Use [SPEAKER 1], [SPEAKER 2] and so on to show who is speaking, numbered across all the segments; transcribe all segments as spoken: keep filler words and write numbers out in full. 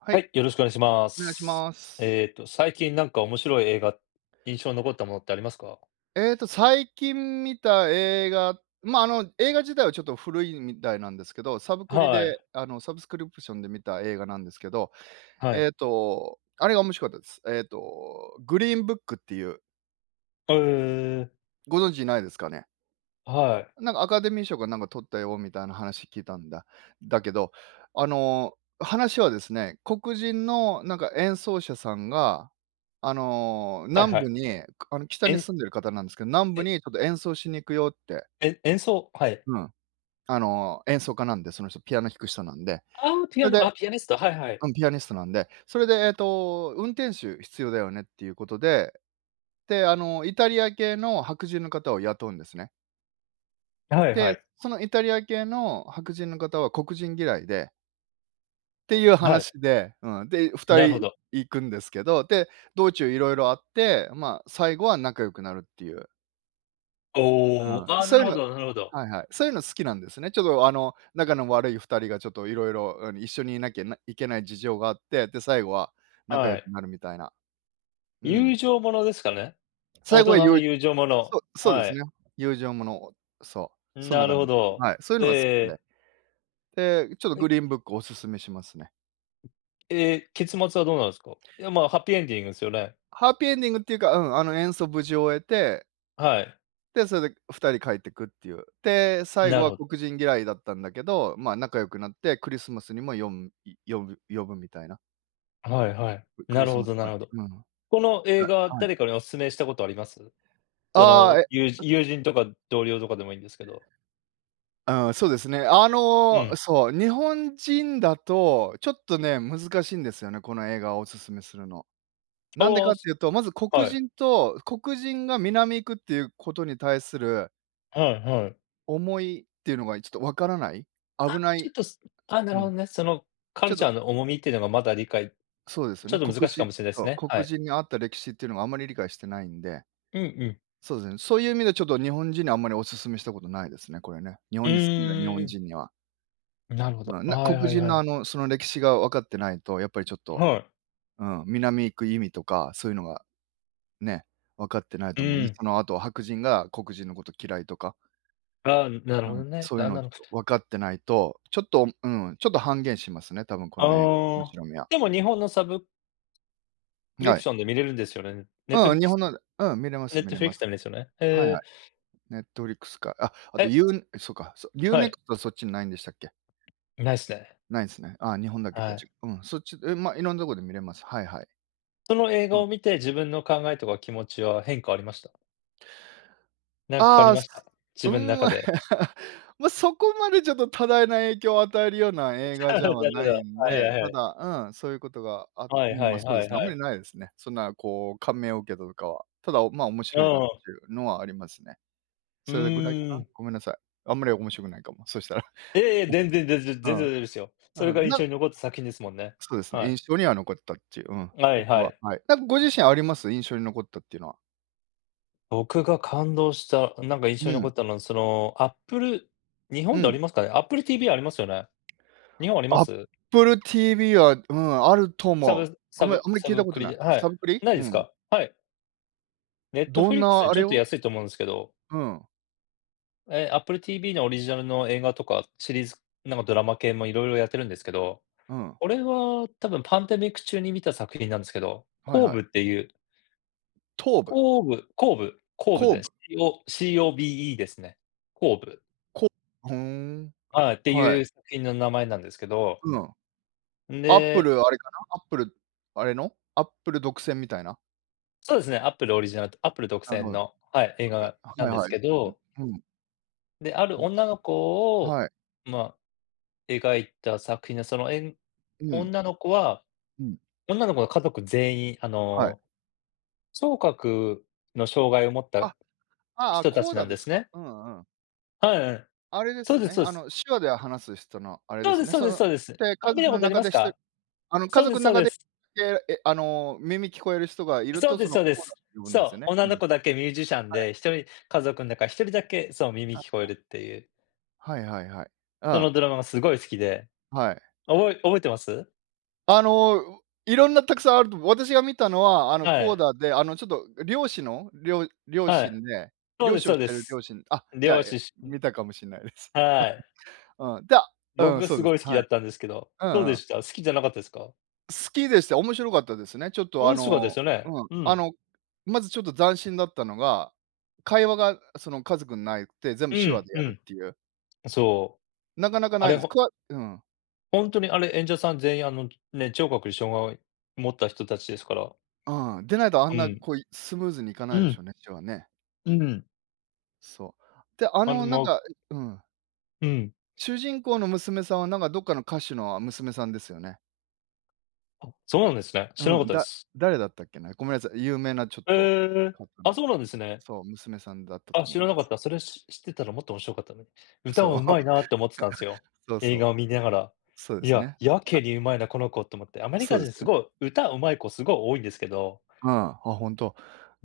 [SPEAKER 1] は
[SPEAKER 2] は
[SPEAKER 1] い、
[SPEAKER 2] い、よろしくお願いしま
[SPEAKER 1] お願いし
[SPEAKER 2] す。
[SPEAKER 1] ます。
[SPEAKER 2] えっと、最近なんか面白い映画、印象に残ったものってありますか？
[SPEAKER 1] えっと、最近観た映画、まあ、あの映画自体はちょっと古いみたいなんですけど、サブクリ
[SPEAKER 2] は
[SPEAKER 1] で
[SPEAKER 2] い。
[SPEAKER 1] あのサブスクリプションで観た映画なんですけど、
[SPEAKER 2] はい。
[SPEAKER 1] えっと、あれが面白かったです。えっと、グリーンブックっていう。
[SPEAKER 2] は、ええ。
[SPEAKER 1] ご存知ないですかね？
[SPEAKER 2] はい。
[SPEAKER 1] なんか、アカデミー賞がなんか獲ったよみたいな話聞いたんだ。だけど、あの、話はですね、黒人のなんか演奏者さんが、あの、
[SPEAKER 2] はい
[SPEAKER 1] 南
[SPEAKER 2] はい。
[SPEAKER 1] 部に、あの北に
[SPEAKER 2] え
[SPEAKER 1] 住んでる方なんですけど、南部
[SPEAKER 2] え。
[SPEAKER 1] にちょっと演奏しに行くよって。
[SPEAKER 2] え演奏、はい。
[SPEAKER 1] うん。あの、演奏家なんで、その人、ピアノ弾く人なんで。
[SPEAKER 2] ああ、ピ
[SPEAKER 1] そ
[SPEAKER 2] ア
[SPEAKER 1] れで
[SPEAKER 2] ノ、あ、ピアニスト、はいはい。
[SPEAKER 1] うん、ピアニストなんで、それでえっと、運転手必要だよねっていうことで。で、あの、イタリア系の白人の方を雇うんですね。
[SPEAKER 2] はいは
[SPEAKER 1] で、
[SPEAKER 2] い。
[SPEAKER 1] そのイタリア系の白人の方は黒人嫌いでていう
[SPEAKER 2] はい。
[SPEAKER 1] 話で、うん、で二
[SPEAKER 2] なるほ
[SPEAKER 1] 人
[SPEAKER 2] ど。
[SPEAKER 1] 行くんですけど、で、道中いろいろあって、ま、最後は仲良くなるっていう。う
[SPEAKER 2] おお、
[SPEAKER 1] ん、
[SPEAKER 2] ああ、
[SPEAKER 1] そ
[SPEAKER 2] な
[SPEAKER 1] うい
[SPEAKER 2] る
[SPEAKER 1] う
[SPEAKER 2] ほ
[SPEAKER 1] の
[SPEAKER 2] どなるほど。
[SPEAKER 1] はいはい。そういうの、好きなんですね。ちょっとあの、仲の悪い二人がちょっと、色々、うん、一緒にいなきゃないけない事情があって、で、最後は仲良
[SPEAKER 2] は
[SPEAKER 1] く
[SPEAKER 2] い。
[SPEAKER 1] なるみたいな。うん。
[SPEAKER 2] 友情ものですかね？
[SPEAKER 1] 最
[SPEAKER 2] 大
[SPEAKER 1] 後
[SPEAKER 2] 人
[SPEAKER 1] はよ
[SPEAKER 2] の
[SPEAKER 1] い
[SPEAKER 2] 友情もの、
[SPEAKER 1] そうそうで
[SPEAKER 2] は
[SPEAKER 1] す
[SPEAKER 2] い。
[SPEAKER 1] ね。友情ものをそう、
[SPEAKER 2] うん、
[SPEAKER 1] そんな
[SPEAKER 2] な
[SPEAKER 1] 感
[SPEAKER 2] る
[SPEAKER 1] じ
[SPEAKER 2] ほ
[SPEAKER 1] で。
[SPEAKER 2] ど、
[SPEAKER 1] はい、そういうのが好き
[SPEAKER 2] え
[SPEAKER 1] で。
[SPEAKER 2] え。
[SPEAKER 1] で、ちょっと
[SPEAKER 2] え
[SPEAKER 1] グリーンブックをお勧めしますね。
[SPEAKER 2] ええ、結末はどうなんすか？いや、ま、ハッピーエンディングすよね？
[SPEAKER 1] ハッピーエンディングっていうか、うん、あの、演奏無事終えて
[SPEAKER 2] はい。
[SPEAKER 1] で、それで二人帰ってくっていう。で、最後
[SPEAKER 2] なる
[SPEAKER 1] は
[SPEAKER 2] ほど。
[SPEAKER 1] 黒人嫌いだったんだけど、まあ、仲良くなってクリスマスにも呼ん呼ぶ呼ぶみたいな。
[SPEAKER 2] はいはい、
[SPEAKER 1] ク
[SPEAKER 2] な
[SPEAKER 1] リ
[SPEAKER 2] る
[SPEAKER 1] ス
[SPEAKER 2] ほ
[SPEAKER 1] マス
[SPEAKER 2] どな
[SPEAKER 1] パー
[SPEAKER 2] る
[SPEAKER 1] テ
[SPEAKER 2] ほど。
[SPEAKER 1] ィうん。
[SPEAKER 2] この映
[SPEAKER 1] あ、
[SPEAKER 2] 画は
[SPEAKER 1] はい。
[SPEAKER 2] 誰かにお勧めしたことあります？そ
[SPEAKER 1] あ
[SPEAKER 2] の、
[SPEAKER 1] あ、え
[SPEAKER 2] ゆう友人とか同僚とかでもいいんですけど。
[SPEAKER 1] ああ、そうですね。あ
[SPEAKER 2] う
[SPEAKER 1] の
[SPEAKER 2] ん。
[SPEAKER 1] そう、日本人だとちょっとね、難しいんですよね、この映画をお勧めするの。なんで
[SPEAKER 2] あ
[SPEAKER 1] か
[SPEAKER 2] あ、
[SPEAKER 1] っ
[SPEAKER 2] そ
[SPEAKER 1] ていうと、まず黒
[SPEAKER 2] はい。
[SPEAKER 1] 人と、黒人が南行くっていうことに対する
[SPEAKER 2] はいはい。
[SPEAKER 1] 思いっていうのが、いちょっと分からない、
[SPEAKER 2] あ、
[SPEAKER 1] 危な
[SPEAKER 2] ちょ
[SPEAKER 1] い
[SPEAKER 2] っと、すあ、な
[SPEAKER 1] う
[SPEAKER 2] る
[SPEAKER 1] ん。
[SPEAKER 2] ほどね。そのカ
[SPEAKER 1] ちょ
[SPEAKER 2] ル
[SPEAKER 1] っ
[SPEAKER 2] チャ
[SPEAKER 1] と
[SPEAKER 2] ーの重みってのが、まだ理解、
[SPEAKER 1] そうですよ
[SPEAKER 2] ちょ
[SPEAKER 1] ね。
[SPEAKER 2] っと
[SPEAKER 1] 黒
[SPEAKER 2] 難しか
[SPEAKER 1] 人
[SPEAKER 2] もしれないで
[SPEAKER 1] そ
[SPEAKER 2] す
[SPEAKER 1] う、
[SPEAKER 2] ね、は
[SPEAKER 1] 黒
[SPEAKER 2] い。
[SPEAKER 1] 人にあった歴史っていうのは、あんまり理解してないんで。
[SPEAKER 2] うんうん。
[SPEAKER 1] そうですね。そういう意味で、ちょっと日本人にあんまりお勧めしたことないですね、これね。日
[SPEAKER 2] う
[SPEAKER 1] 本に住んでる日本
[SPEAKER 2] ーん。
[SPEAKER 1] 人には。
[SPEAKER 2] なるほ
[SPEAKER 1] まあ、
[SPEAKER 2] ど、あ、
[SPEAKER 1] な、
[SPEAKER 2] は
[SPEAKER 1] 黒
[SPEAKER 2] いはい
[SPEAKER 1] 人
[SPEAKER 2] は
[SPEAKER 1] の、あ
[SPEAKER 2] い。
[SPEAKER 1] の、その歴史がわかってないと、やっぱりちょっと
[SPEAKER 2] はい。
[SPEAKER 1] うん、南行く意味とか、そういうのが、ね、分かってない
[SPEAKER 2] う
[SPEAKER 1] と思うん
[SPEAKER 2] ー
[SPEAKER 1] で。
[SPEAKER 2] ん。
[SPEAKER 1] その、あと、白人が黒人のこと嫌いとか。
[SPEAKER 2] ああ、うん、なる
[SPEAKER 1] う
[SPEAKER 2] ほ
[SPEAKER 1] ん、
[SPEAKER 2] どね、
[SPEAKER 1] そういう
[SPEAKER 2] が
[SPEAKER 1] のを
[SPEAKER 2] な
[SPEAKER 1] ち
[SPEAKER 2] るぷ
[SPEAKER 1] ょっ
[SPEAKER 2] と。
[SPEAKER 1] と分かってないと、ちょっと、うん、ちょっと半減しますね、多分、こ
[SPEAKER 2] あ
[SPEAKER 1] の映おもし
[SPEAKER 2] あ、
[SPEAKER 1] ろみが。
[SPEAKER 2] でも日本のサブクリ
[SPEAKER 1] は
[SPEAKER 2] プ
[SPEAKER 1] い。
[SPEAKER 2] ションで観れるんですよね。ネット
[SPEAKER 1] う
[SPEAKER 2] フ
[SPEAKER 1] ん、
[SPEAKER 2] リッ
[SPEAKER 1] 日
[SPEAKER 2] ク
[SPEAKER 1] 本
[SPEAKER 2] ス
[SPEAKER 1] のでうん、観れま
[SPEAKER 2] ネ
[SPEAKER 1] す、
[SPEAKER 2] ッ
[SPEAKER 1] 観
[SPEAKER 2] ト
[SPEAKER 1] れ
[SPEAKER 2] フリッ
[SPEAKER 1] ま
[SPEAKER 2] クス
[SPEAKER 1] す。
[SPEAKER 2] なんですよね。
[SPEAKER 1] はいは
[SPEAKER 2] へえ。
[SPEAKER 1] い。ネットフリックスか、あ、あと
[SPEAKER 2] え。
[SPEAKER 1] ユーそっか、ユー
[SPEAKER 2] は
[SPEAKER 1] ネ
[SPEAKER 2] い。
[SPEAKER 1] クストそっちにないんでしたっけ？
[SPEAKER 2] ないっすね。
[SPEAKER 1] ないすね。ああ、日本だけ
[SPEAKER 2] は
[SPEAKER 1] か。じ
[SPEAKER 2] い。
[SPEAKER 1] ゃうん、そっちでま、いろんなとこで観れます。はいはい。
[SPEAKER 2] その、映
[SPEAKER 1] う
[SPEAKER 2] 画
[SPEAKER 1] ん。
[SPEAKER 2] を観て、自分の考えとか気持ちは変化ありました？なんか変
[SPEAKER 1] あ
[SPEAKER 2] わり
[SPEAKER 1] あ、
[SPEAKER 2] ま
[SPEAKER 1] す
[SPEAKER 2] し
[SPEAKER 1] か
[SPEAKER 2] た？
[SPEAKER 1] う
[SPEAKER 2] 自
[SPEAKER 1] ー
[SPEAKER 2] 分の
[SPEAKER 1] ん。
[SPEAKER 2] 中で。
[SPEAKER 1] ま、そこまでちょっと多大な影響を与えるような映画じゃ
[SPEAKER 2] な
[SPEAKER 1] はない
[SPEAKER 2] るほど。
[SPEAKER 1] ん
[SPEAKER 2] はい
[SPEAKER 1] で、
[SPEAKER 2] はい
[SPEAKER 1] た
[SPEAKER 2] はい。
[SPEAKER 1] だ、うん、そういうことがあ
[SPEAKER 2] は
[SPEAKER 1] う
[SPEAKER 2] い
[SPEAKER 1] ん、
[SPEAKER 2] は
[SPEAKER 1] ま、
[SPEAKER 2] い
[SPEAKER 1] そうで
[SPEAKER 2] はい
[SPEAKER 1] すね、
[SPEAKER 2] は
[SPEAKER 1] あんまり
[SPEAKER 2] い。
[SPEAKER 1] ないですね。そんな、こう、感銘を受けたとかは。ただ、ま、面
[SPEAKER 2] う
[SPEAKER 1] 白いなっ
[SPEAKER 2] ー
[SPEAKER 1] て
[SPEAKER 2] ん。
[SPEAKER 1] いうのはありますね。
[SPEAKER 2] う
[SPEAKER 1] それぐらいか
[SPEAKER 2] ー
[SPEAKER 1] な。
[SPEAKER 2] ん。
[SPEAKER 1] ごめんなさい。あんまり面白くないかも、そしたら。
[SPEAKER 2] いやいや、全然全 然、
[SPEAKER 1] う
[SPEAKER 2] 全然大丈夫ですよ。それ
[SPEAKER 1] ん。
[SPEAKER 2] が
[SPEAKER 1] うん、
[SPEAKER 2] 印
[SPEAKER 1] な
[SPEAKER 2] 象に残った作品ですもんね。
[SPEAKER 1] そうですね。
[SPEAKER 2] はい。
[SPEAKER 1] 印象には残ったっちゅう。うん、
[SPEAKER 2] はい
[SPEAKER 1] 他
[SPEAKER 2] は
[SPEAKER 1] は
[SPEAKER 2] い。
[SPEAKER 1] はい。なんかご自身あります？印象に残ったっていうのは。
[SPEAKER 2] 僕が感動した、なんか、印
[SPEAKER 1] う
[SPEAKER 2] 象に残
[SPEAKER 1] ん。
[SPEAKER 2] ったのは、その、アップル日
[SPEAKER 1] う
[SPEAKER 2] 本であり
[SPEAKER 1] ん。
[SPEAKER 2] ますかね。アップル TV ありますよね？日本ありま
[SPEAKER 1] アッ
[SPEAKER 2] す？
[SPEAKER 1] プル TV は、うん、あると
[SPEAKER 2] サ
[SPEAKER 1] 思う。
[SPEAKER 2] ブ
[SPEAKER 1] ご
[SPEAKER 2] サ
[SPEAKER 1] めん、
[SPEAKER 2] ブ
[SPEAKER 1] あんまり
[SPEAKER 2] サ
[SPEAKER 1] 聞いた
[SPEAKER 2] ブ
[SPEAKER 1] こ
[SPEAKER 2] ク
[SPEAKER 1] と
[SPEAKER 2] リ
[SPEAKER 1] ない。
[SPEAKER 2] ではい、
[SPEAKER 1] サブクリ？
[SPEAKER 2] ない
[SPEAKER 1] う
[SPEAKER 2] です
[SPEAKER 1] ん。
[SPEAKER 2] か？はい。ネット
[SPEAKER 1] ど
[SPEAKER 2] フ
[SPEAKER 1] ん
[SPEAKER 2] リックスよ
[SPEAKER 1] な
[SPEAKER 2] り、
[SPEAKER 1] あ
[SPEAKER 2] ちょ
[SPEAKER 1] れ
[SPEAKER 2] っと
[SPEAKER 1] を？
[SPEAKER 2] 安いと思うんですけど。
[SPEAKER 1] うん。
[SPEAKER 2] ええ、アップル TV のオリジナルの映画とか、シリーズ、なんか、ドラマ系も色々やってるんですけど、
[SPEAKER 1] うん。
[SPEAKER 2] 俺は、多分パンデミック中に観た作品なんですけど、
[SPEAKER 1] はい
[SPEAKER 2] コー
[SPEAKER 1] は
[SPEAKER 2] ブ
[SPEAKER 1] い。
[SPEAKER 2] っていう
[SPEAKER 1] トーブ？
[SPEAKER 2] コーブ、コーブ、コーブ
[SPEAKER 1] コー
[SPEAKER 2] で
[SPEAKER 1] ブ？
[SPEAKER 2] す。CO COBE ですね。コーブ。
[SPEAKER 1] コふーん、
[SPEAKER 2] はい、って
[SPEAKER 1] は
[SPEAKER 2] いう
[SPEAKER 1] い。
[SPEAKER 2] 作品の名前なんですけど。
[SPEAKER 1] うん。
[SPEAKER 2] ん
[SPEAKER 1] アップ
[SPEAKER 2] で
[SPEAKER 1] ル、あれかな。アップル、あれの？アップル独占みたいな。
[SPEAKER 2] そうですね、アップルオリジナルアップル独
[SPEAKER 1] なる
[SPEAKER 2] 占
[SPEAKER 1] ほど。
[SPEAKER 2] の、はい、映
[SPEAKER 1] [unintelligible]
[SPEAKER 2] 画な
[SPEAKER 1] は
[SPEAKER 2] ん
[SPEAKER 1] い
[SPEAKER 2] です
[SPEAKER 1] はい。
[SPEAKER 2] け
[SPEAKER 1] う、
[SPEAKER 2] ど。
[SPEAKER 1] うん。
[SPEAKER 2] で、ある女の
[SPEAKER 1] [unintelligible]
[SPEAKER 2] 子を、
[SPEAKER 1] はい。
[SPEAKER 2] まあ、描いた作品で、そのえん
[SPEAKER 1] うん。
[SPEAKER 2] 女の子は
[SPEAKER 1] うん。
[SPEAKER 2] 女の子の家族全員、あ
[SPEAKER 1] はい。
[SPEAKER 2] の、聴覚の障害を持っ
[SPEAKER 1] あ、
[SPEAKER 2] た
[SPEAKER 1] ああ、
[SPEAKER 2] 人た
[SPEAKER 1] コー
[SPEAKER 2] ちな
[SPEAKER 1] ダ
[SPEAKER 2] ん
[SPEAKER 1] で
[SPEAKER 2] で
[SPEAKER 1] す
[SPEAKER 2] す
[SPEAKER 1] か。
[SPEAKER 2] ね。
[SPEAKER 1] うんうん。
[SPEAKER 2] はいはい。
[SPEAKER 1] あれで
[SPEAKER 2] そう
[SPEAKER 1] す
[SPEAKER 2] です、
[SPEAKER 1] ね。
[SPEAKER 2] そう
[SPEAKER 1] あ
[SPEAKER 2] す。
[SPEAKER 1] の、手話で話す人のあれで
[SPEAKER 2] そう
[SPEAKER 1] す
[SPEAKER 2] です、
[SPEAKER 1] ね。
[SPEAKER 2] そう
[SPEAKER 1] そ
[SPEAKER 2] です、
[SPEAKER 1] の
[SPEAKER 2] そうです。
[SPEAKER 1] で、
[SPEAKER 2] あ、
[SPEAKER 1] 家
[SPEAKER 2] 観
[SPEAKER 1] 族
[SPEAKER 2] たこ
[SPEAKER 1] の
[SPEAKER 2] とあり
[SPEAKER 1] 中
[SPEAKER 2] ま
[SPEAKER 1] で
[SPEAKER 2] す
[SPEAKER 1] ひと
[SPEAKER 2] か？
[SPEAKER 1] あの、
[SPEAKER 2] そ
[SPEAKER 1] 家
[SPEAKER 2] うで
[SPEAKER 1] 族
[SPEAKER 2] す、
[SPEAKER 1] の
[SPEAKER 2] そう
[SPEAKER 1] 中
[SPEAKER 2] で
[SPEAKER 1] で、き
[SPEAKER 2] す。
[SPEAKER 1] けえ、あの、耳聞こえる人がいる
[SPEAKER 2] そう
[SPEAKER 1] と、
[SPEAKER 2] で
[SPEAKER 1] そ
[SPEAKER 2] す
[SPEAKER 1] の、
[SPEAKER 2] そうで
[SPEAKER 1] コーダ
[SPEAKER 2] す。
[SPEAKER 1] って呼ぶんで
[SPEAKER 2] そ
[SPEAKER 1] すよ
[SPEAKER 2] う、
[SPEAKER 1] ね。
[SPEAKER 2] 女
[SPEAKER 1] うん、
[SPEAKER 2] の
[SPEAKER 1] は
[SPEAKER 2] 子
[SPEAKER 1] い。
[SPEAKER 2] だけミュージシャンで、ひとり、家族ん中ひとりだけそう、耳
[SPEAKER 1] はい
[SPEAKER 2] 聞こえ
[SPEAKER 1] はい。
[SPEAKER 2] るっていう。
[SPEAKER 1] はいはいはい。う
[SPEAKER 2] そ
[SPEAKER 1] ん。
[SPEAKER 2] のドラマがすごい好きで、
[SPEAKER 1] はい。
[SPEAKER 2] 覚え覚えてます？
[SPEAKER 1] あの、いろんなたくさんあると思う。私が観たのは、あの、
[SPEAKER 2] は
[SPEAKER 1] コー
[SPEAKER 2] い。
[SPEAKER 1] ダで、あの、ちょっと、漁師のりょう両
[SPEAKER 2] はい。
[SPEAKER 1] 親で、
[SPEAKER 2] そう
[SPEAKER 1] 漁
[SPEAKER 2] です、
[SPEAKER 1] 師を
[SPEAKER 2] そう
[SPEAKER 1] し
[SPEAKER 2] で
[SPEAKER 1] てる
[SPEAKER 2] す。
[SPEAKER 1] 両親あ、じゃあ、
[SPEAKER 2] 漁
[SPEAKER 1] え、
[SPEAKER 2] 師し
[SPEAKER 1] 観
[SPEAKER 2] に
[SPEAKER 1] たかもしんないです。
[SPEAKER 2] はい。
[SPEAKER 1] うん、がうん、
[SPEAKER 2] 僕、
[SPEAKER 1] そう
[SPEAKER 2] す
[SPEAKER 1] で
[SPEAKER 2] ご
[SPEAKER 1] す。
[SPEAKER 2] い好き
[SPEAKER 1] は
[SPEAKER 2] だ
[SPEAKER 1] い。
[SPEAKER 2] ったんですけど、
[SPEAKER 1] う
[SPEAKER 2] どう
[SPEAKER 1] んう
[SPEAKER 2] で
[SPEAKER 1] ん。
[SPEAKER 2] した？好きじゃなかったですか？
[SPEAKER 1] 好きでした。面白かったですね。ちょっと、
[SPEAKER 2] お
[SPEAKER 1] あ
[SPEAKER 2] んしゅわです
[SPEAKER 1] の
[SPEAKER 2] よね。
[SPEAKER 1] うん、
[SPEAKER 2] う
[SPEAKER 1] あ
[SPEAKER 2] ん。
[SPEAKER 1] の、まず、ちょっと斬新だったのが、会話がその家族内で全
[SPEAKER 2] う
[SPEAKER 1] 部手話
[SPEAKER 2] ん
[SPEAKER 1] でや
[SPEAKER 2] う
[SPEAKER 1] る
[SPEAKER 2] ん。
[SPEAKER 1] っていう。
[SPEAKER 2] そう。
[SPEAKER 1] なかなか
[SPEAKER 2] あ
[SPEAKER 1] ない
[SPEAKER 2] れ
[SPEAKER 1] です。く
[SPEAKER 2] ほ
[SPEAKER 1] わうん。
[SPEAKER 2] ほんとにあれ、演者さん全員あの、ね、聴覚に障害持った人たちですから。
[SPEAKER 1] うーん。でないとあん
[SPEAKER 2] う
[SPEAKER 1] な、
[SPEAKER 2] ん。
[SPEAKER 1] こう、いスムーズにいか
[SPEAKER 2] う
[SPEAKER 1] ないでし
[SPEAKER 2] ん。
[SPEAKER 1] ょうね、手話ね。
[SPEAKER 2] うーん。
[SPEAKER 1] そう。で、あの、なん
[SPEAKER 2] [unintelligible]
[SPEAKER 1] か、いうん。
[SPEAKER 2] うん。
[SPEAKER 1] 主人公の娘さんはなんか、どっかの歌手の、あ、娘さんですよね。
[SPEAKER 2] あ、そうなんですね。知らなか
[SPEAKER 1] う
[SPEAKER 2] っ
[SPEAKER 1] ん、
[SPEAKER 2] たで
[SPEAKER 1] だ
[SPEAKER 2] す。
[SPEAKER 1] 誰だったっけな。ごめんなさい。有名なちょっと
[SPEAKER 2] ええ。
[SPEAKER 1] 方
[SPEAKER 2] あ、
[SPEAKER 1] の
[SPEAKER 2] そうなんですね。
[SPEAKER 1] そう、娘さんだった
[SPEAKER 2] あ、
[SPEAKER 1] と思
[SPEAKER 2] 知
[SPEAKER 1] い
[SPEAKER 2] ら
[SPEAKER 1] ま
[SPEAKER 2] なかっ
[SPEAKER 1] す。
[SPEAKER 2] た。それし知ってたらもっと面白かったのに。「歌
[SPEAKER 1] そ
[SPEAKER 2] は
[SPEAKER 1] う。
[SPEAKER 2] 上手いな」って思ってたんですよ、
[SPEAKER 1] そうそ
[SPEAKER 2] 映
[SPEAKER 1] う。
[SPEAKER 2] 画を観にゃがら。
[SPEAKER 1] そうで
[SPEAKER 2] 「い
[SPEAKER 1] す
[SPEAKER 2] や、
[SPEAKER 1] ね。
[SPEAKER 2] やけにうまいな、この子」と思って。アメリ
[SPEAKER 1] そう
[SPEAKER 2] カ
[SPEAKER 1] で
[SPEAKER 2] 人、
[SPEAKER 1] す
[SPEAKER 2] す
[SPEAKER 1] ね。
[SPEAKER 2] ごい歌上手い子、すごい多いんですけど。
[SPEAKER 1] うん、あ、ほんと。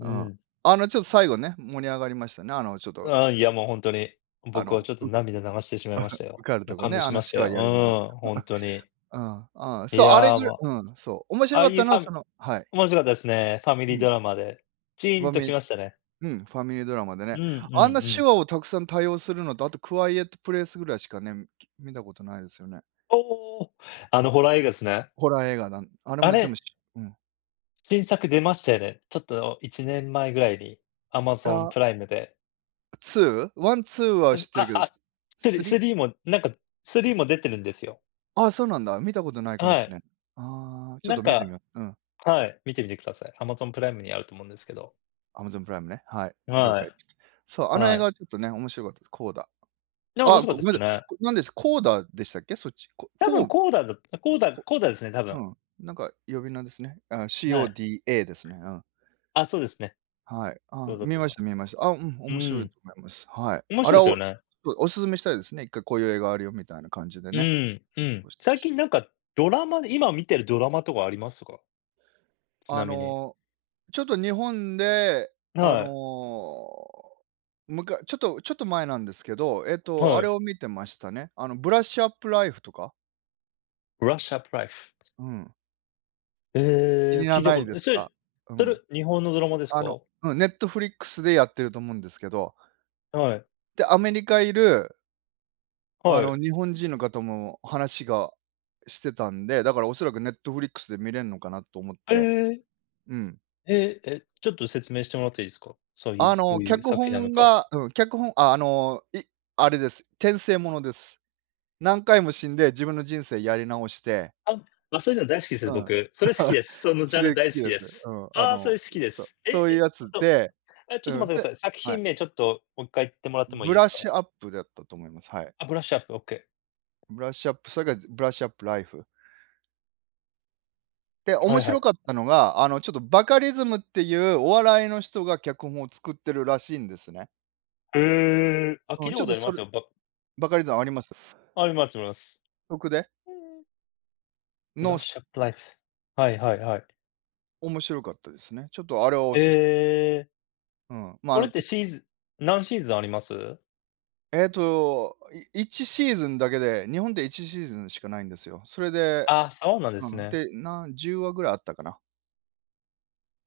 [SPEAKER 1] うん。
[SPEAKER 2] ん。
[SPEAKER 1] あの、ちょっと最後ね、盛り上がりましたね。あのちょっと
[SPEAKER 2] ああ、いや、もうほんとに。
[SPEAKER 1] あ
[SPEAKER 2] 僕は
[SPEAKER 1] の、
[SPEAKER 2] ちょっ
[SPEAKER 1] う、
[SPEAKER 2] と 涙流してしまいました
[SPEAKER 1] 受
[SPEAKER 2] よ。
[SPEAKER 1] かる
[SPEAKER 2] も
[SPEAKER 1] と
[SPEAKER 2] う
[SPEAKER 1] こ
[SPEAKER 2] 感
[SPEAKER 1] ね、
[SPEAKER 2] 動
[SPEAKER 1] あ
[SPEAKER 2] し
[SPEAKER 1] の
[SPEAKER 2] まし
[SPEAKER 1] 手
[SPEAKER 2] たよ。
[SPEAKER 1] 話
[SPEAKER 2] う
[SPEAKER 1] やるには。
[SPEAKER 2] ーん、ほんとに。
[SPEAKER 1] うん、うん、
[SPEAKER 2] い
[SPEAKER 1] そう、あれぐ
[SPEAKER 2] や、ま、
[SPEAKER 1] うん、そう。面
[SPEAKER 2] あ
[SPEAKER 1] 白
[SPEAKER 2] あ
[SPEAKER 1] かっ
[SPEAKER 2] いう
[SPEAKER 1] た
[SPEAKER 2] フ
[SPEAKER 1] のは、
[SPEAKER 2] ァ
[SPEAKER 1] そ
[SPEAKER 2] ミ
[SPEAKER 1] のはい。
[SPEAKER 2] 面白かったですね、ファミ
[SPEAKER 1] う
[SPEAKER 2] リー
[SPEAKER 1] ん。
[SPEAKER 2] ドラマで。ち
[SPEAKER 1] フ
[SPEAKER 2] ーん
[SPEAKER 1] ァ
[SPEAKER 2] と
[SPEAKER 1] ミ
[SPEAKER 2] 来ましたね。
[SPEAKER 1] うん、ファミリードラマで
[SPEAKER 2] う
[SPEAKER 1] ね。
[SPEAKER 2] んう
[SPEAKER 1] あん
[SPEAKER 2] ん
[SPEAKER 1] な
[SPEAKER 2] う
[SPEAKER 1] 手
[SPEAKER 2] ん。
[SPEAKER 1] 話をたくさん多用するのと、あとクワイエットプレイスぐらいしかね、観たことないですよね。
[SPEAKER 2] おお！あ
[SPEAKER 1] ク
[SPEAKER 2] のホラー映画すね。
[SPEAKER 1] ホラー映画なんあれ
[SPEAKER 2] あ
[SPEAKER 1] も全
[SPEAKER 2] れ
[SPEAKER 1] 部しちゃうん。
[SPEAKER 2] 新作出ましたよね。ちょっといちねんまえぐらいに、アマゾン
[SPEAKER 1] あ。
[SPEAKER 2] プライムで。
[SPEAKER 1] ツー？ワン、ツーは知
[SPEAKER 2] う、
[SPEAKER 1] って
[SPEAKER 2] あ
[SPEAKER 1] るけど、ス
[SPEAKER 2] あ、
[SPEAKER 1] ス
[SPEAKER 2] ス
[SPEAKER 1] リ
[SPEAKER 2] スリーも、なんか、スリーも出てるんですよ。
[SPEAKER 1] あ、そうなんだ。観たことないかも
[SPEAKER 2] は
[SPEAKER 1] し
[SPEAKER 2] い。
[SPEAKER 1] れん。ああ、ちょっ
[SPEAKER 2] なん
[SPEAKER 1] と観てみ
[SPEAKER 2] か
[SPEAKER 1] よ。うん。
[SPEAKER 2] はい、観てみてください。アマゾンプライムにあると思うんですけど。
[SPEAKER 1] アマゾンプライムね、はい、了
[SPEAKER 2] は
[SPEAKER 1] 解。
[SPEAKER 2] い。
[SPEAKER 1] そう、あの映
[SPEAKER 2] は
[SPEAKER 1] 画
[SPEAKER 2] い。
[SPEAKER 1] はちょっとね、面白かったです。コーダ。
[SPEAKER 2] でも面
[SPEAKER 1] あ、
[SPEAKER 2] 白かっ
[SPEAKER 1] ご
[SPEAKER 2] た
[SPEAKER 1] ご
[SPEAKER 2] で
[SPEAKER 1] めんな
[SPEAKER 2] す
[SPEAKER 1] さ
[SPEAKER 2] よ
[SPEAKER 1] い、
[SPEAKER 2] ね。
[SPEAKER 1] こ何です、コーダでしたっけ？そっち。こ
[SPEAKER 2] 多
[SPEAKER 1] こ
[SPEAKER 2] 分
[SPEAKER 1] う
[SPEAKER 2] コーダだった、コーダ、
[SPEAKER 1] こ
[SPEAKER 2] コーダですね、多
[SPEAKER 1] う
[SPEAKER 2] 分。
[SPEAKER 1] ん。なんか、呼び名ですね。あ、
[SPEAKER 2] はい。
[SPEAKER 1] CODA ですね。うん。
[SPEAKER 2] あ、そうですね。
[SPEAKER 1] はい、
[SPEAKER 2] そ
[SPEAKER 1] あ、
[SPEAKER 2] うだ
[SPEAKER 1] 観
[SPEAKER 2] と思
[SPEAKER 1] ま
[SPEAKER 2] い
[SPEAKER 1] し
[SPEAKER 2] ま
[SPEAKER 1] た、観
[SPEAKER 2] す。
[SPEAKER 1] ました。あ、うん、
[SPEAKER 2] う
[SPEAKER 1] 面
[SPEAKER 2] ー
[SPEAKER 1] 白い
[SPEAKER 2] ん。
[SPEAKER 1] と思います。はい。
[SPEAKER 2] 面
[SPEAKER 1] あ
[SPEAKER 2] 白
[SPEAKER 1] れ
[SPEAKER 2] いで
[SPEAKER 1] は、
[SPEAKER 2] すよ
[SPEAKER 1] お
[SPEAKER 2] ね。
[SPEAKER 1] そ、お勧めしたいですね、いっかいこういう映画あるよみたいな感じで
[SPEAKER 2] う
[SPEAKER 1] ね。
[SPEAKER 2] ーん、うん。最近なんかドラマで、今観てるドラマとかありますか？ち
[SPEAKER 1] あ
[SPEAKER 2] なみに。
[SPEAKER 1] の、ちょっと日本で、あ
[SPEAKER 2] はい。
[SPEAKER 1] の、むかちょっとちょっと前なんですけど、えっと、
[SPEAKER 2] は
[SPEAKER 1] あれ
[SPEAKER 2] い。
[SPEAKER 1] を観てましたね、あの、ブラッシュアップライフとか。
[SPEAKER 2] ブラッシュアップライフ。
[SPEAKER 1] うん。知
[SPEAKER 2] え
[SPEAKER 1] に
[SPEAKER 2] え。聞
[SPEAKER 1] ら
[SPEAKER 2] いた
[SPEAKER 1] な
[SPEAKER 2] こ
[SPEAKER 1] い
[SPEAKER 2] と
[SPEAKER 1] で
[SPEAKER 2] え、
[SPEAKER 1] す
[SPEAKER 2] それ、
[SPEAKER 1] か、う
[SPEAKER 2] と
[SPEAKER 1] ん。
[SPEAKER 2] る日本のドラマです
[SPEAKER 1] あ
[SPEAKER 2] か？
[SPEAKER 1] のうん、ネットフリックスでやってると思うんですけど。
[SPEAKER 2] はい。
[SPEAKER 1] で、アメリカいるあ
[SPEAKER 2] は
[SPEAKER 1] の、
[SPEAKER 2] い。
[SPEAKER 1] 日本人の方も話がしてたんで、だからおそらくネットフリックスで観れんのかなっと思っ
[SPEAKER 2] へ
[SPEAKER 1] て。
[SPEAKER 2] え。
[SPEAKER 1] うん。
[SPEAKER 2] へえ。え、ちょっと説明してもらっていいすか？そうい
[SPEAKER 1] あ
[SPEAKER 2] うど
[SPEAKER 1] の、
[SPEAKER 2] ういう
[SPEAKER 1] 脚
[SPEAKER 2] 作品なの
[SPEAKER 1] 本
[SPEAKER 2] か。
[SPEAKER 1] がうん、脚本あ、あの、いあれです。転生ものです。何回も死んで自分の人生やり直して。
[SPEAKER 2] あ、ま、そういうの大好きです、
[SPEAKER 1] うん。
[SPEAKER 2] 僕。それ好き です。そのジ
[SPEAKER 1] す
[SPEAKER 2] ャンル
[SPEAKER 1] げ好き
[SPEAKER 2] 大好き
[SPEAKER 1] です。
[SPEAKER 2] で
[SPEAKER 1] う
[SPEAKER 2] す。
[SPEAKER 1] ん。あ
[SPEAKER 2] ああ、そ
[SPEAKER 1] の、
[SPEAKER 2] れ好
[SPEAKER 1] う
[SPEAKER 2] きで
[SPEAKER 1] そ、
[SPEAKER 2] す。え、
[SPEAKER 1] そういう
[SPEAKER 2] え、
[SPEAKER 1] や
[SPEAKER 2] ちょ
[SPEAKER 1] つ
[SPEAKER 2] っと、す
[SPEAKER 1] で
[SPEAKER 2] あ、ちょっと
[SPEAKER 1] うん、
[SPEAKER 2] 待ってくだ
[SPEAKER 1] で
[SPEAKER 2] さい、作
[SPEAKER 1] はい。
[SPEAKER 2] 品名ちょっと、もっ回言ってもらってもいい
[SPEAKER 1] ブ
[SPEAKER 2] で
[SPEAKER 1] ラッ
[SPEAKER 2] すか？
[SPEAKER 1] シュアップだったと思います。はい。
[SPEAKER 2] あ、ブラッシュアップ。オッケー。
[SPEAKER 1] ブラッシュアップ、それか、ブラッシュアップライフ。で、
[SPEAKER 2] は
[SPEAKER 1] 面
[SPEAKER 2] いは
[SPEAKER 1] 白
[SPEAKER 2] い。
[SPEAKER 1] かったのが、あの、ちょっとバカリズムっていうお笑いの人が脚本を作ってるらしいんですね。
[SPEAKER 2] へえ、あ、聞
[SPEAKER 1] うん、
[SPEAKER 2] いた
[SPEAKER 1] ちょっ
[SPEAKER 2] こと
[SPEAKER 1] と
[SPEAKER 2] あり
[SPEAKER 1] そ
[SPEAKER 2] ま
[SPEAKER 1] れ
[SPEAKER 2] すよ、バ
[SPEAKER 1] バカリズムあります？
[SPEAKER 2] ありますあります。
[SPEAKER 1] とくで？
[SPEAKER 2] うんうん。ブ
[SPEAKER 1] の
[SPEAKER 2] ラッ
[SPEAKER 1] す
[SPEAKER 2] シュアップライフ。はいはいはい。
[SPEAKER 1] 面白かったですね。ちょっとあれを
[SPEAKER 2] へ
[SPEAKER 1] 推す。
[SPEAKER 2] え。
[SPEAKER 1] うん、ま、あ
[SPEAKER 2] これ
[SPEAKER 1] の、
[SPEAKER 2] っ
[SPEAKER 1] て
[SPEAKER 2] てシーズ何シーズンあります？
[SPEAKER 1] ええと、いいちシーズンだけで、日本でいちシーズンしかないんですよ。それで
[SPEAKER 2] ああ、そうなんで
[SPEAKER 1] う
[SPEAKER 2] す
[SPEAKER 1] ん、
[SPEAKER 2] ね。
[SPEAKER 1] で、なんじゅうわぐらいあったかな。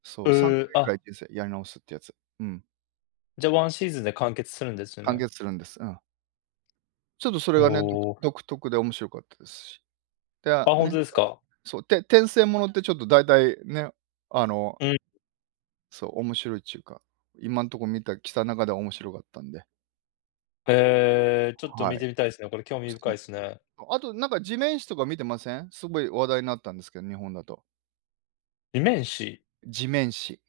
[SPEAKER 1] そうさんか
[SPEAKER 2] へ
[SPEAKER 1] い
[SPEAKER 2] え、
[SPEAKER 1] ぐらい
[SPEAKER 2] あ。
[SPEAKER 1] 転生、やり直すっていうやつ。うん。
[SPEAKER 2] じゃ、ワンシーズンで完結するんですよ
[SPEAKER 1] 完
[SPEAKER 2] ね？
[SPEAKER 1] 結するんです。うん。ちょっとそれ
[SPEAKER 2] お
[SPEAKER 1] がね、どく
[SPEAKER 2] お。
[SPEAKER 1] 独特で面白かったですし。で
[SPEAKER 2] あ、
[SPEAKER 1] あ
[SPEAKER 2] ほん
[SPEAKER 1] ね
[SPEAKER 2] と
[SPEAKER 1] か
[SPEAKER 2] ですか？
[SPEAKER 1] そう、て転生ものってちょっと大体ね、あの
[SPEAKER 2] うん。
[SPEAKER 1] そう、面白いっちゅうか、今んとこ観たきた中で面白かったんで。
[SPEAKER 2] へえ、ちょっと
[SPEAKER 1] は
[SPEAKER 2] 観
[SPEAKER 1] い。
[SPEAKER 2] てみたいすね。これ興味深い
[SPEAKER 1] [unintelligible]
[SPEAKER 2] すね。
[SPEAKER 1] あとなんか、地面師とか観てません？すごい話題なったんですけど、日本だと。
[SPEAKER 2] 地面師？
[SPEAKER 1] 地面師、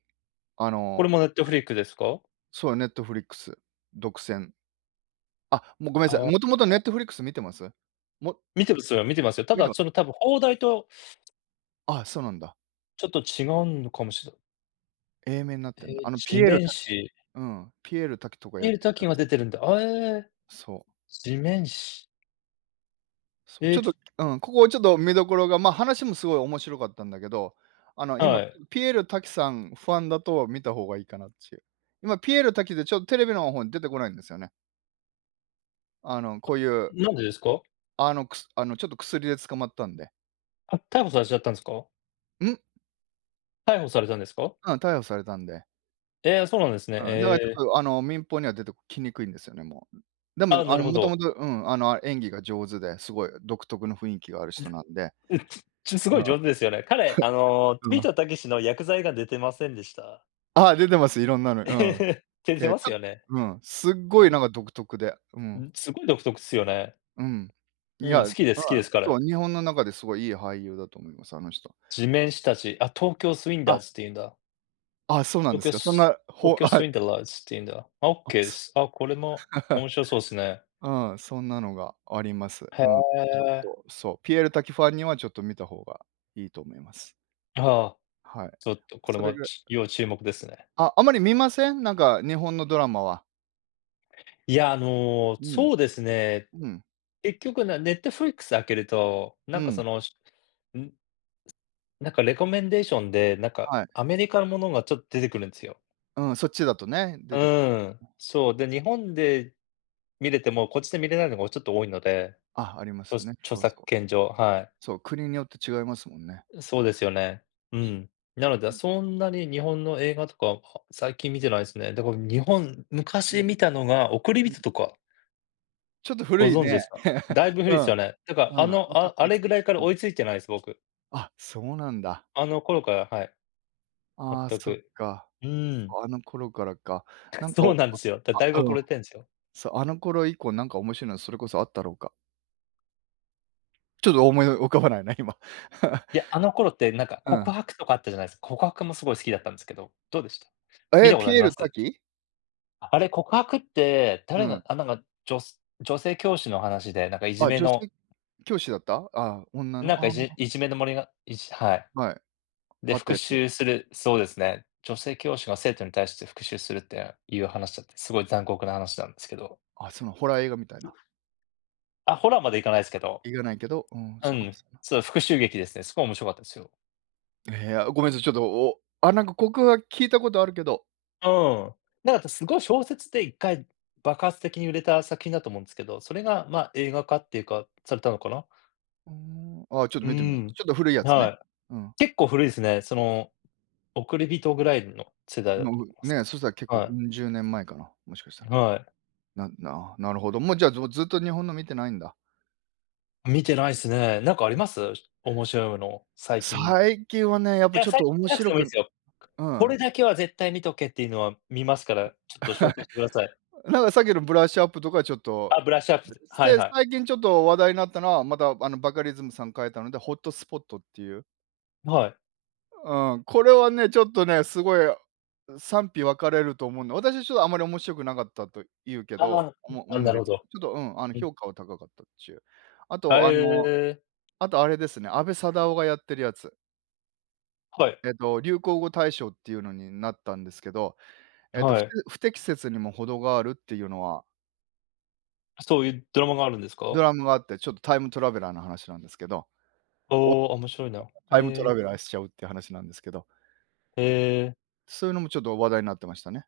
[SPEAKER 1] あ
[SPEAKER 2] これ
[SPEAKER 1] の
[SPEAKER 2] もネットフリックですか？
[SPEAKER 1] そう、ネットフリックス、独占。あ、もう、ごめん
[SPEAKER 2] あ
[SPEAKER 1] なさい。
[SPEAKER 2] あ、
[SPEAKER 1] もと
[SPEAKER 2] あ。
[SPEAKER 1] もとネットフリックス観てます？も
[SPEAKER 2] 観てますよ、観たてます。た
[SPEAKER 1] 観て
[SPEAKER 2] だ、
[SPEAKER 1] ます？
[SPEAKER 2] その、多分邦題と
[SPEAKER 1] あ、そうなんだ。
[SPEAKER 2] ちょっと違うんのかもしれない。
[SPEAKER 1] 英名なってんだ。
[SPEAKER 2] え、
[SPEAKER 1] あのピ
[SPEAKER 2] 地
[SPEAKER 1] エール
[SPEAKER 2] 面
[SPEAKER 1] 瀧。
[SPEAKER 2] 師。
[SPEAKER 1] うん、ピエール瀧とか
[SPEAKER 2] ピ
[SPEAKER 1] や
[SPEAKER 2] エー
[SPEAKER 1] っ
[SPEAKER 2] ル
[SPEAKER 1] てる
[SPEAKER 2] 瀧
[SPEAKER 1] や
[SPEAKER 2] が
[SPEAKER 1] つ。
[SPEAKER 2] 出てるんだ、あ、え。
[SPEAKER 1] そ。
[SPEAKER 2] 地面師。
[SPEAKER 1] そ、ちょっ
[SPEAKER 2] え。
[SPEAKER 1] と、うん、ここ、ちょっと見どころが、ま、話もすごい面白かったんだけど、あの、
[SPEAKER 2] は
[SPEAKER 1] 今
[SPEAKER 2] い。
[SPEAKER 1] ピエール瀧さんファンだと観た方がいいかなっちゅう。今ピエール瀧でちょっテレビの方に出てこないんですよね。あの、こういう
[SPEAKER 2] なんでですか？
[SPEAKER 1] あの、くすあの、ちょっと薬で捕まったんで。
[SPEAKER 2] あ、逮捕されちゃったんですか？
[SPEAKER 1] ん？
[SPEAKER 2] 逮捕されたんですか？
[SPEAKER 1] うん、逮捕されたんで。
[SPEAKER 2] ええ、そうなんですね、
[SPEAKER 1] うん、だから
[SPEAKER 2] え
[SPEAKER 1] ちょっ
[SPEAKER 2] え。
[SPEAKER 1] と、あの、民放には出てきにくいんですよね、もう。でも、
[SPEAKER 2] ああ、な
[SPEAKER 1] あの、
[SPEAKER 2] るほ
[SPEAKER 1] もとも
[SPEAKER 2] ど。
[SPEAKER 1] と、うん、あの、あ演技が上手で、すごい独特の雰囲気がある人
[SPEAKER 2] ん
[SPEAKER 1] なんで。
[SPEAKER 2] ちゅ、ちゅすご
[SPEAKER 1] うん。
[SPEAKER 2] い上手ですよね。彼、あの、ビ
[SPEAKER 1] う
[SPEAKER 2] ー
[SPEAKER 1] ん。
[SPEAKER 2] トたけしのやくざ映画出てませんでした？
[SPEAKER 1] あ、出てます。いろんなの、うん。
[SPEAKER 2] てて
[SPEAKER 1] け
[SPEAKER 2] ます
[SPEAKER 1] た
[SPEAKER 2] よね。
[SPEAKER 1] うん、すっご
[SPEAKER 2] な
[SPEAKER 1] い
[SPEAKER 2] ん
[SPEAKER 1] なん
[SPEAKER 2] か
[SPEAKER 1] か独特で、う
[SPEAKER 2] う
[SPEAKER 1] ん。
[SPEAKER 2] ん、すごい独特っすよね。
[SPEAKER 1] うん。い
[SPEAKER 2] うん、
[SPEAKER 1] や、
[SPEAKER 2] 好きです、好き
[SPEAKER 1] ま
[SPEAKER 2] です、
[SPEAKER 1] そう、
[SPEAKER 2] 彼。
[SPEAKER 1] 日本の中ですごい、いい俳優だと思います、あの人。
[SPEAKER 2] 地面師たち、あ、東京スウィンダ
[SPEAKER 1] あ。
[SPEAKER 2] ーズっていうんだ。
[SPEAKER 1] あ、そうなんですか。そん
[SPEAKER 2] Lucas、
[SPEAKER 1] な、ほ
[SPEAKER 2] Lucas Swindlers ていうんだ。あ、オッケ ーです。あ、これも面 白そうっすね。
[SPEAKER 1] うん、そんなのがあります。
[SPEAKER 2] へ
[SPEAKER 1] うん。ちょっ
[SPEAKER 2] え。
[SPEAKER 1] と、そう、ピエール瀧ファンにはちょっと観た方がいいと思います。
[SPEAKER 2] はあ、
[SPEAKER 1] はい。
[SPEAKER 2] ちょっとこれ
[SPEAKER 1] それ
[SPEAKER 2] も、
[SPEAKER 1] ぐら
[SPEAKER 2] ち要注目ですね。
[SPEAKER 1] あ、あまり観ません？なんか日本のドラマは。
[SPEAKER 2] いや、あの、
[SPEAKER 1] うん、
[SPEAKER 2] そうですね。
[SPEAKER 1] うん。
[SPEAKER 2] 結局なネットフリックス開けると、な
[SPEAKER 1] う
[SPEAKER 2] んか
[SPEAKER 1] ん。
[SPEAKER 2] そのん？なんか、レコメンデーションで、なんか、
[SPEAKER 1] はい。
[SPEAKER 2] アメリカのものがちょっと出てくるんですよ。
[SPEAKER 1] うん、そっちだとね、出てき
[SPEAKER 2] うん、
[SPEAKER 1] うん。
[SPEAKER 2] そう、で、日本で観れても、こっちで観れないのがちょっと多いので
[SPEAKER 1] あ、ありま
[SPEAKER 2] そう、
[SPEAKER 1] すね。
[SPEAKER 2] 著
[SPEAKER 1] そう
[SPEAKER 2] 作
[SPEAKER 1] そう。
[SPEAKER 2] 権上、はい。
[SPEAKER 1] そう、国によって違いますもんね。
[SPEAKER 2] そうですよね。うん。なの
[SPEAKER 1] う
[SPEAKER 2] で
[SPEAKER 1] ん。
[SPEAKER 2] そんなに日本の映画とかは、最近観てないですね。だから日本、
[SPEAKER 1] う
[SPEAKER 2] 昔
[SPEAKER 1] ん。
[SPEAKER 2] 観たのが、おくり
[SPEAKER 1] う
[SPEAKER 2] びと
[SPEAKER 1] ん。
[SPEAKER 2] とか。
[SPEAKER 1] ちょっと古
[SPEAKER 2] ご
[SPEAKER 1] い
[SPEAKER 2] 存知で
[SPEAKER 1] ね。
[SPEAKER 2] すか？だいぶ
[SPEAKER 1] う
[SPEAKER 2] 古いっす
[SPEAKER 1] ん。
[SPEAKER 2] よね。だから
[SPEAKER 1] うん。
[SPEAKER 2] あ
[SPEAKER 1] も
[SPEAKER 2] の、
[SPEAKER 1] と
[SPEAKER 2] ああれぐらいから 追いついてないです、僕。
[SPEAKER 1] あ、そうなんだ。
[SPEAKER 2] あの頃から、はい。
[SPEAKER 1] ああ、
[SPEAKER 2] 全
[SPEAKER 1] そっ
[SPEAKER 2] く。
[SPEAKER 1] か。
[SPEAKER 2] うーん。
[SPEAKER 1] そうあの頃からか。なんか、
[SPEAKER 2] そう
[SPEAKER 1] お
[SPEAKER 2] なんですよ。だ
[SPEAKER 1] あ
[SPEAKER 2] だいぶ
[SPEAKER 1] あ、う
[SPEAKER 2] 遅
[SPEAKER 1] ん。
[SPEAKER 2] れてんすよ。
[SPEAKER 1] そう、あの頃以降なんか面白いのそれこそあったろうか？ちょっと思い浮かばないね、今。
[SPEAKER 2] いや、あの頃ってなんか
[SPEAKER 1] うん。
[SPEAKER 2] 告白とかあったじゃないす告白もすごい好きだったんすけど、どうでした？観
[SPEAKER 1] え、
[SPEAKER 2] たこと
[SPEAKER 1] ピ
[SPEAKER 2] あり
[SPEAKER 1] エー
[SPEAKER 2] ま
[SPEAKER 1] ル
[SPEAKER 2] す？
[SPEAKER 1] 瀧？
[SPEAKER 2] あれ告白って、
[SPEAKER 1] う
[SPEAKER 2] 誰が
[SPEAKER 1] ん。
[SPEAKER 2] あ、なんか、じょす女性教師の話で、なんかいじ
[SPEAKER 1] あ、
[SPEAKER 2] め
[SPEAKER 1] 女
[SPEAKER 2] の。
[SPEAKER 1] 性教師だった？ああ、女
[SPEAKER 2] なん
[SPEAKER 1] の
[SPEAKER 2] か、
[SPEAKER 1] あ
[SPEAKER 2] いじ
[SPEAKER 1] あ。
[SPEAKER 2] いじめのもりがいじはい。
[SPEAKER 1] はい。
[SPEAKER 2] で、
[SPEAKER 1] あった
[SPEAKER 2] 復
[SPEAKER 1] やつ。
[SPEAKER 2] 讐する。そうですね、女性教師が生徒に対して復讐するっていう話だって、すごい残酷な話なんですけど。
[SPEAKER 1] あ、そのホラー映画みたいな。
[SPEAKER 2] あ、ホラーまで行かないすけど。
[SPEAKER 1] 行かないけど、うん、
[SPEAKER 2] うん、そう、復讐劇ですね。すごい面白かったですよ。
[SPEAKER 1] ええ、いや、ごめんなさい、ちょっと、おあ、なんか、告白、聞いたことあるけど。
[SPEAKER 2] うーん。なあたすごい小説でいっかい爆発的に売れた作品だと思うんですけど、それが、まあ、映画化っていうか、されたのかな？
[SPEAKER 1] ふん、あ、ちょっと
[SPEAKER 2] う
[SPEAKER 1] 観てみます。
[SPEAKER 2] ん、
[SPEAKER 1] ちょっと古いやつ
[SPEAKER 2] は
[SPEAKER 1] ね。
[SPEAKER 2] い。
[SPEAKER 1] うん。
[SPEAKER 2] 結構古いですね。その、おくりびとぐらいの世代だ
[SPEAKER 1] ま
[SPEAKER 2] と思
[SPEAKER 1] う、
[SPEAKER 2] います。
[SPEAKER 1] ね。そしたら結構、
[SPEAKER 2] はい。
[SPEAKER 1] ウンじゅうねんまえかな。もしかしたら。
[SPEAKER 2] はい。
[SPEAKER 1] なななるほど。もうじゃあ、ぞずっと日本の観てないんだ。
[SPEAKER 2] 観てないっすね。なんかあります？面白いの、最近い
[SPEAKER 1] 最近はね、やっぱ
[SPEAKER 2] や、
[SPEAKER 1] ちょっ
[SPEAKER 2] 最
[SPEAKER 1] と
[SPEAKER 2] 近じ
[SPEAKER 1] 面
[SPEAKER 2] ゃなくて
[SPEAKER 1] 白
[SPEAKER 2] もいいんで
[SPEAKER 1] く
[SPEAKER 2] すよ。
[SPEAKER 1] う
[SPEAKER 2] ここ
[SPEAKER 1] ん。
[SPEAKER 2] れだけは絶対観とけっていうのは観ますから。ちょっと紹介してください。
[SPEAKER 1] なんかさっきのブラッシュアップとかはちょっと
[SPEAKER 2] あ、ブラッシュアップ。
[SPEAKER 1] し
[SPEAKER 2] はい
[SPEAKER 1] て、
[SPEAKER 2] はい。
[SPEAKER 1] 最近ちょっと話題になったのは、また、あの、バカリズムさん書いたのでホットスポットっていう。
[SPEAKER 2] はい。
[SPEAKER 1] うん。これはね、ちょっとね。すごい、賛否分かれると思うんで。私はちょっとあんまり面白くなかったと言うけ
[SPEAKER 2] ああ、う
[SPEAKER 1] どお
[SPEAKER 2] ん。
[SPEAKER 1] も
[SPEAKER 2] あ、
[SPEAKER 1] 思うん
[SPEAKER 2] な
[SPEAKER 1] で
[SPEAKER 2] るほ
[SPEAKER 1] すけ
[SPEAKER 2] ど。
[SPEAKER 1] ど。ちょっと、うん。あの、
[SPEAKER 2] うん。
[SPEAKER 1] 評価は高かったっちゅう。あ
[SPEAKER 2] は
[SPEAKER 1] と、あの、
[SPEAKER 2] ええ。
[SPEAKER 1] あとあれですね。阿部サダヲがやってるやつ。
[SPEAKER 2] はい。
[SPEAKER 1] えっと、流行語大賞っていうのになったんですけど。えっと、
[SPEAKER 2] は
[SPEAKER 1] ふて
[SPEAKER 2] い。
[SPEAKER 1] 不適切にもほどがあるっていうのは
[SPEAKER 2] そういう、ドラマがあるんです
[SPEAKER 1] ド
[SPEAKER 2] か？
[SPEAKER 1] ラムがあって。ちょっとタイムトラベラーの話なんですけど。
[SPEAKER 2] おお、面白いな。
[SPEAKER 1] お、
[SPEAKER 2] へ
[SPEAKER 1] タイムト
[SPEAKER 2] え。
[SPEAKER 1] ラベラーしちゃうっていう話なんですけど。
[SPEAKER 2] ええ。
[SPEAKER 1] そういうのもちょっと話題になってましたね。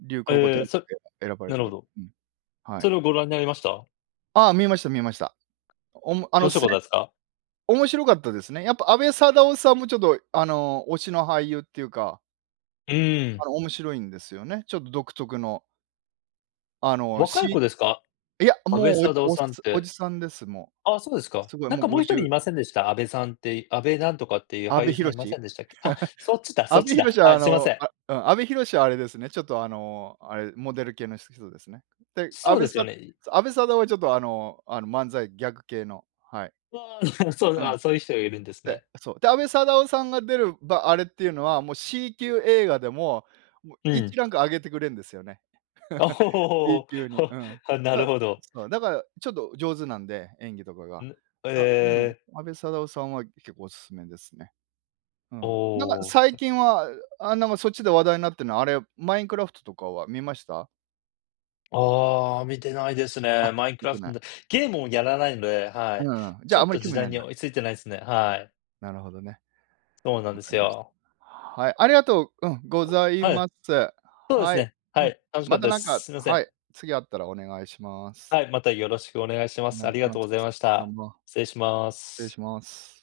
[SPEAKER 1] 流行語大
[SPEAKER 2] え
[SPEAKER 1] 賞
[SPEAKER 2] え、さ
[SPEAKER 1] で選ばれ
[SPEAKER 2] な
[SPEAKER 1] て
[SPEAKER 2] るほ
[SPEAKER 1] る。
[SPEAKER 2] ど。
[SPEAKER 1] うん。は
[SPEAKER 2] そ
[SPEAKER 1] い。
[SPEAKER 2] れをご覧になりました？
[SPEAKER 1] あ、観ました観ました。おもあの、
[SPEAKER 2] 面白
[SPEAKER 1] す
[SPEAKER 2] かったですか？
[SPEAKER 1] 面白かったですね。やっぱ安部サダヲさんもちょっとあの、推しの俳優っていうか。
[SPEAKER 2] うー
[SPEAKER 1] あ
[SPEAKER 2] ん。
[SPEAKER 1] の面白いんですよね。ちょっと独特の。あの
[SPEAKER 2] 若い子
[SPEAKER 1] し
[SPEAKER 2] ですか？
[SPEAKER 1] いや、
[SPEAKER 2] 阿部
[SPEAKER 1] もう
[SPEAKER 2] サダヲ
[SPEAKER 1] おお
[SPEAKER 2] さんっ
[SPEAKER 1] おじ
[SPEAKER 2] て。
[SPEAKER 1] さんです、も
[SPEAKER 2] あ、そうです
[SPEAKER 1] う。
[SPEAKER 2] か。
[SPEAKER 1] すごい
[SPEAKER 2] なん
[SPEAKER 1] もう
[SPEAKER 2] かも
[SPEAKER 1] ご
[SPEAKER 2] う
[SPEAKER 1] じ
[SPEAKER 2] 一
[SPEAKER 1] ゅ
[SPEAKER 2] 人い
[SPEAKER 1] う
[SPEAKER 2] ませんでした？あべさんって、あべなんとかっていう
[SPEAKER 1] 阿
[SPEAKER 2] 俳
[SPEAKER 1] 部
[SPEAKER 2] 優
[SPEAKER 1] 寛？
[SPEAKER 2] さんいませ んでしたっけ？あ、そっちだ、
[SPEAKER 1] 阿
[SPEAKER 2] そっ
[SPEAKER 1] 部
[SPEAKER 2] ちだ、
[SPEAKER 1] 寛はあ
[SPEAKER 2] あ、すいま
[SPEAKER 1] の、
[SPEAKER 2] せん。
[SPEAKER 1] あうん、阿部寛はあれですね、ちょっとあの、あれ、モデル系の人ですね。で、阿
[SPEAKER 2] そう
[SPEAKER 1] 部
[SPEAKER 2] ですよ
[SPEAKER 1] サ
[SPEAKER 2] ね。
[SPEAKER 1] 阿部サダヲはちょっと、あの、あの、漫才ギャグ系の、はい。
[SPEAKER 2] うわ、そう、
[SPEAKER 1] うん。
[SPEAKER 2] あ、そういう人がいるんです
[SPEAKER 1] で、
[SPEAKER 2] ね。
[SPEAKER 1] そう、で、阿部サダヲさんが出る、ばあれっていうのは、もう C 級映画でも、
[SPEAKER 2] う
[SPEAKER 1] 一
[SPEAKER 2] ん。
[SPEAKER 1] ランク上げてくれるんですよね。B
[SPEAKER 2] おお、
[SPEAKER 1] 級に。うん。
[SPEAKER 2] なる
[SPEAKER 1] だ、
[SPEAKER 2] ほど。
[SPEAKER 1] そうだからちょっと上手なんで、演技とかが。
[SPEAKER 2] ん、
[SPEAKER 1] あ、うん、
[SPEAKER 2] ええ。
[SPEAKER 1] 阿部サダヲさんは結構お勧めですね。う
[SPEAKER 2] お
[SPEAKER 1] ん。なんか
[SPEAKER 2] お。
[SPEAKER 1] 最近は、あ、なんかそっちで話題になってるのは、あれ、マインクラフトとかは観ました？
[SPEAKER 2] ああ、観てないです
[SPEAKER 1] あ、
[SPEAKER 2] ね。マインク
[SPEAKER 1] 観
[SPEAKER 2] ラ
[SPEAKER 1] て
[SPEAKER 2] フ
[SPEAKER 1] な
[SPEAKER 2] ト
[SPEAKER 1] い。
[SPEAKER 2] で、ゲームをやらないので、は
[SPEAKER 1] う
[SPEAKER 2] い。
[SPEAKER 1] ん、じ
[SPEAKER 2] ち
[SPEAKER 1] ゃ
[SPEAKER 2] ょ
[SPEAKER 1] あ、あん
[SPEAKER 2] っ
[SPEAKER 1] まり
[SPEAKER 2] と
[SPEAKER 1] 興
[SPEAKER 2] 時
[SPEAKER 1] 味な
[SPEAKER 2] 代
[SPEAKER 1] いん
[SPEAKER 2] に
[SPEAKER 1] だ。
[SPEAKER 2] 追いついてないですね、はい。
[SPEAKER 1] なるほどね。
[SPEAKER 2] そうなん
[SPEAKER 1] わ
[SPEAKER 2] で
[SPEAKER 1] か
[SPEAKER 2] す
[SPEAKER 1] りました。
[SPEAKER 2] よ。
[SPEAKER 1] はい、ありがとううん...ござい
[SPEAKER 2] はい。
[SPEAKER 1] ます。
[SPEAKER 2] そうです
[SPEAKER 1] はい、
[SPEAKER 2] ね、
[SPEAKER 1] う
[SPEAKER 2] は
[SPEAKER 1] ん、
[SPEAKER 2] い、楽しか
[SPEAKER 1] ま
[SPEAKER 2] った
[SPEAKER 1] た
[SPEAKER 2] で
[SPEAKER 1] なん
[SPEAKER 2] す。
[SPEAKER 1] か、
[SPEAKER 2] すみませ
[SPEAKER 1] は
[SPEAKER 2] ん。
[SPEAKER 1] い、次あったらお願いします。
[SPEAKER 2] はい、またよろしくお願いしま
[SPEAKER 1] お
[SPEAKER 2] す。
[SPEAKER 1] 願
[SPEAKER 2] あ
[SPEAKER 1] いし
[SPEAKER 2] りが
[SPEAKER 1] ま
[SPEAKER 2] とうご
[SPEAKER 1] す。
[SPEAKER 2] ざいまし
[SPEAKER 1] どう
[SPEAKER 2] た。
[SPEAKER 1] も、
[SPEAKER 2] 失礼しま
[SPEAKER 1] 失礼
[SPEAKER 2] す。
[SPEAKER 1] します。